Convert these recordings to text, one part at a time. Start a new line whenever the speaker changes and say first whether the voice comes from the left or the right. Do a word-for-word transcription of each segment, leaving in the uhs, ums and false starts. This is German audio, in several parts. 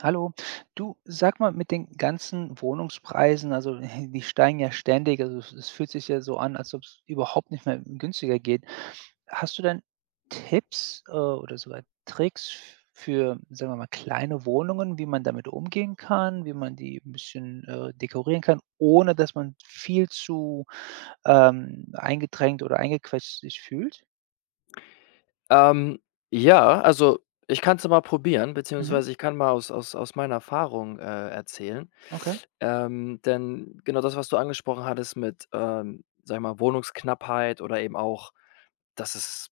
right: Hallo. Du, sag mal, mit den ganzen Wohnungspreisen, also, die steigen ja ständig, also, es es fühlt sich ja so an, als ob's überhaupt nicht mehr günstiger geht. Hast du denn Tipps, äh, oder sogar Tricks für, sagen wir mal, kleine Wohnungen, wie man damit umgehen kann. Wie man die 'n bisschen, äh, dekorieren kann, ohne dass man viel zu, ähm, eingedrängt oder eingequetscht sich fühlt?
left: Ähm, ja, also, ich kann's ja mal probieren,
right: Mhm.
left: beziehungsweise ich kann mal aus aus aus meiner Erfahrung, äh, erzählen.
right: Okay.
left: Ähm, denn genau das, was du angesprochen hattest mit, ähm, sage ich mal, Wohnungsknappheit oder eben auch, dass es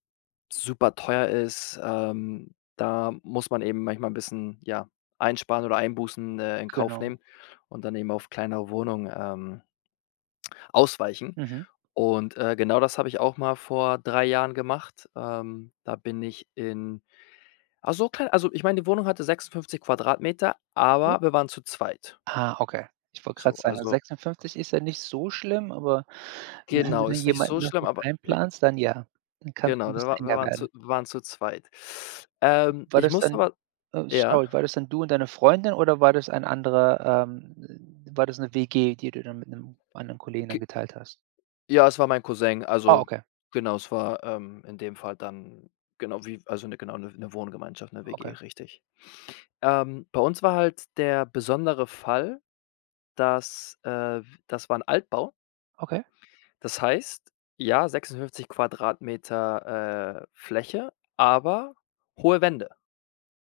left: superteuer ist, ähm, da muss man eben manchmal 'n bisschen, ja, einsparen oder Einbußen, äh, in Kauf
right: Genau.
left: nehmen und dann eben auf kleinere Wohnungen, ähm ausweichen.
right: Mhm.
left: Und, äh, genau das habe ich auch mal vor drei Jahren gemacht. Ähm, da bin ich in ach, so klein also, ich meine, die Wohnung hatte sechsundfünfzig Quadratmeter,
right: Ja.
left: aber wir waren zu zweit.
right: Ah, okay, ich wollte gerade
left: So,
right: sagen,
left: also
right: sechsundfünfzig ist ja nicht so schlimm, aber wenn du
left: Genau,
right: dann
left: ist nicht so
right: jemanden noch
left: schlimm,
right: mit
left: aber i
right: einplanst, dann, ja, dann kann's
left: Genau,
right: 'n
left: wir
right: bisschen
left: war wir
right: enger
left: waren
right: werden.
left: zu waren zu zweit. Ähm,
right: War
left: ich
right: das
left: muss
right: dann
left: aber
right: äh,
left: ja?
right: sorry. War das dann du und deine Freundin oder war das ein anderer, ähm war das 'ne WG, die du dann mit 'nem anderen Kollegen dann
left: Ge
right: geteilt hast?
left: Ja, es war mein Cousin.
right: Ah,
left: Also,
right: okay.
left: genau, es war, ähm, in dem Fall dann genau wie, also, 'ne genau 'ne 'ne Wohngemeinschaft, 'ne
right: Okay.
left: WG, richtig. Ähm, bei uns war halt der besondere Fall, dass, äh, w das war 'n Altbau.
right: Okay.
left: Das heißt, ja, sechsundfünfzig Quadratmeter, äh, Fläche, aber hohe Wände.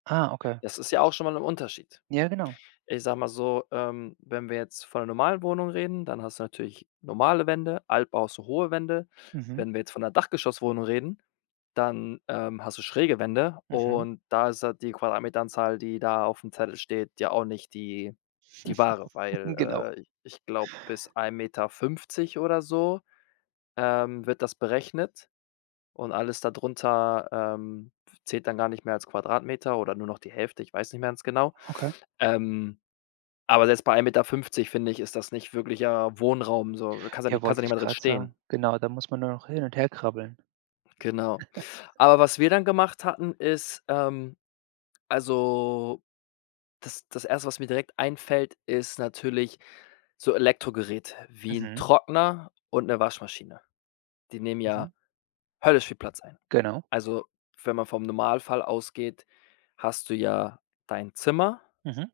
right: Ah, okay.
left: Das ist ja auch schon mal 'n Unterschied.
right: Ja, genau.
left: Ich sage mal so, ähm, wenn wir jetzt von 'ner normalen Wohnung reden, dann hast du natürlich normale Wände, Altbau hast du hohe Wände.
right: Mhm.
left: Wenn wir jetzt von 'ner Dachgeschosswohnung reden, dann, ähm, hast du schräge Wände.
right: Mhm.
left: Und da ist halt die Quadratmeteranzahl, die da auf'm Zettel steht ja auch nicht die die wahre, weil,
right: Genau.
left: äh, ich glaube, bis ein Meter fünfzig oder so, ähm, wird das berechnet. Und alles dadrunter, ähm, f zählt dann gar nicht mehr als Quadratmeter oder nur noch die Hälfte, ich weiß nicht mehr ganz genau.
right: Okay.
left: Ähm, aber selbst bei ein Meter fünfzig, finde ich, ist das nicht wirklicher Wohnraum so, kannst ja
right: Ja,
left: nicht kannst ja
right: wollte
left: nicht
right: ich
left: mal drin
right: grad
left: stehen.
right: sagen. Genau, da muss man nur noch hin und her krabbeln.
left: Genau. Aber was wir dann gemacht hatten, ist, ähm also, das das Erste was mir direkt einfällt, ist natürlich so Elektrogeräte wie 'n
right: Mhm.
left: Trockner und 'ne Waschmaschine. Die nehmen
right: Mhm.
left: ja höllisch viel Platz ein.
right: Genau.
left: Also, wenn man vom Normalfall ausgeht, hast du ja dein Zimmer
right: Mhm.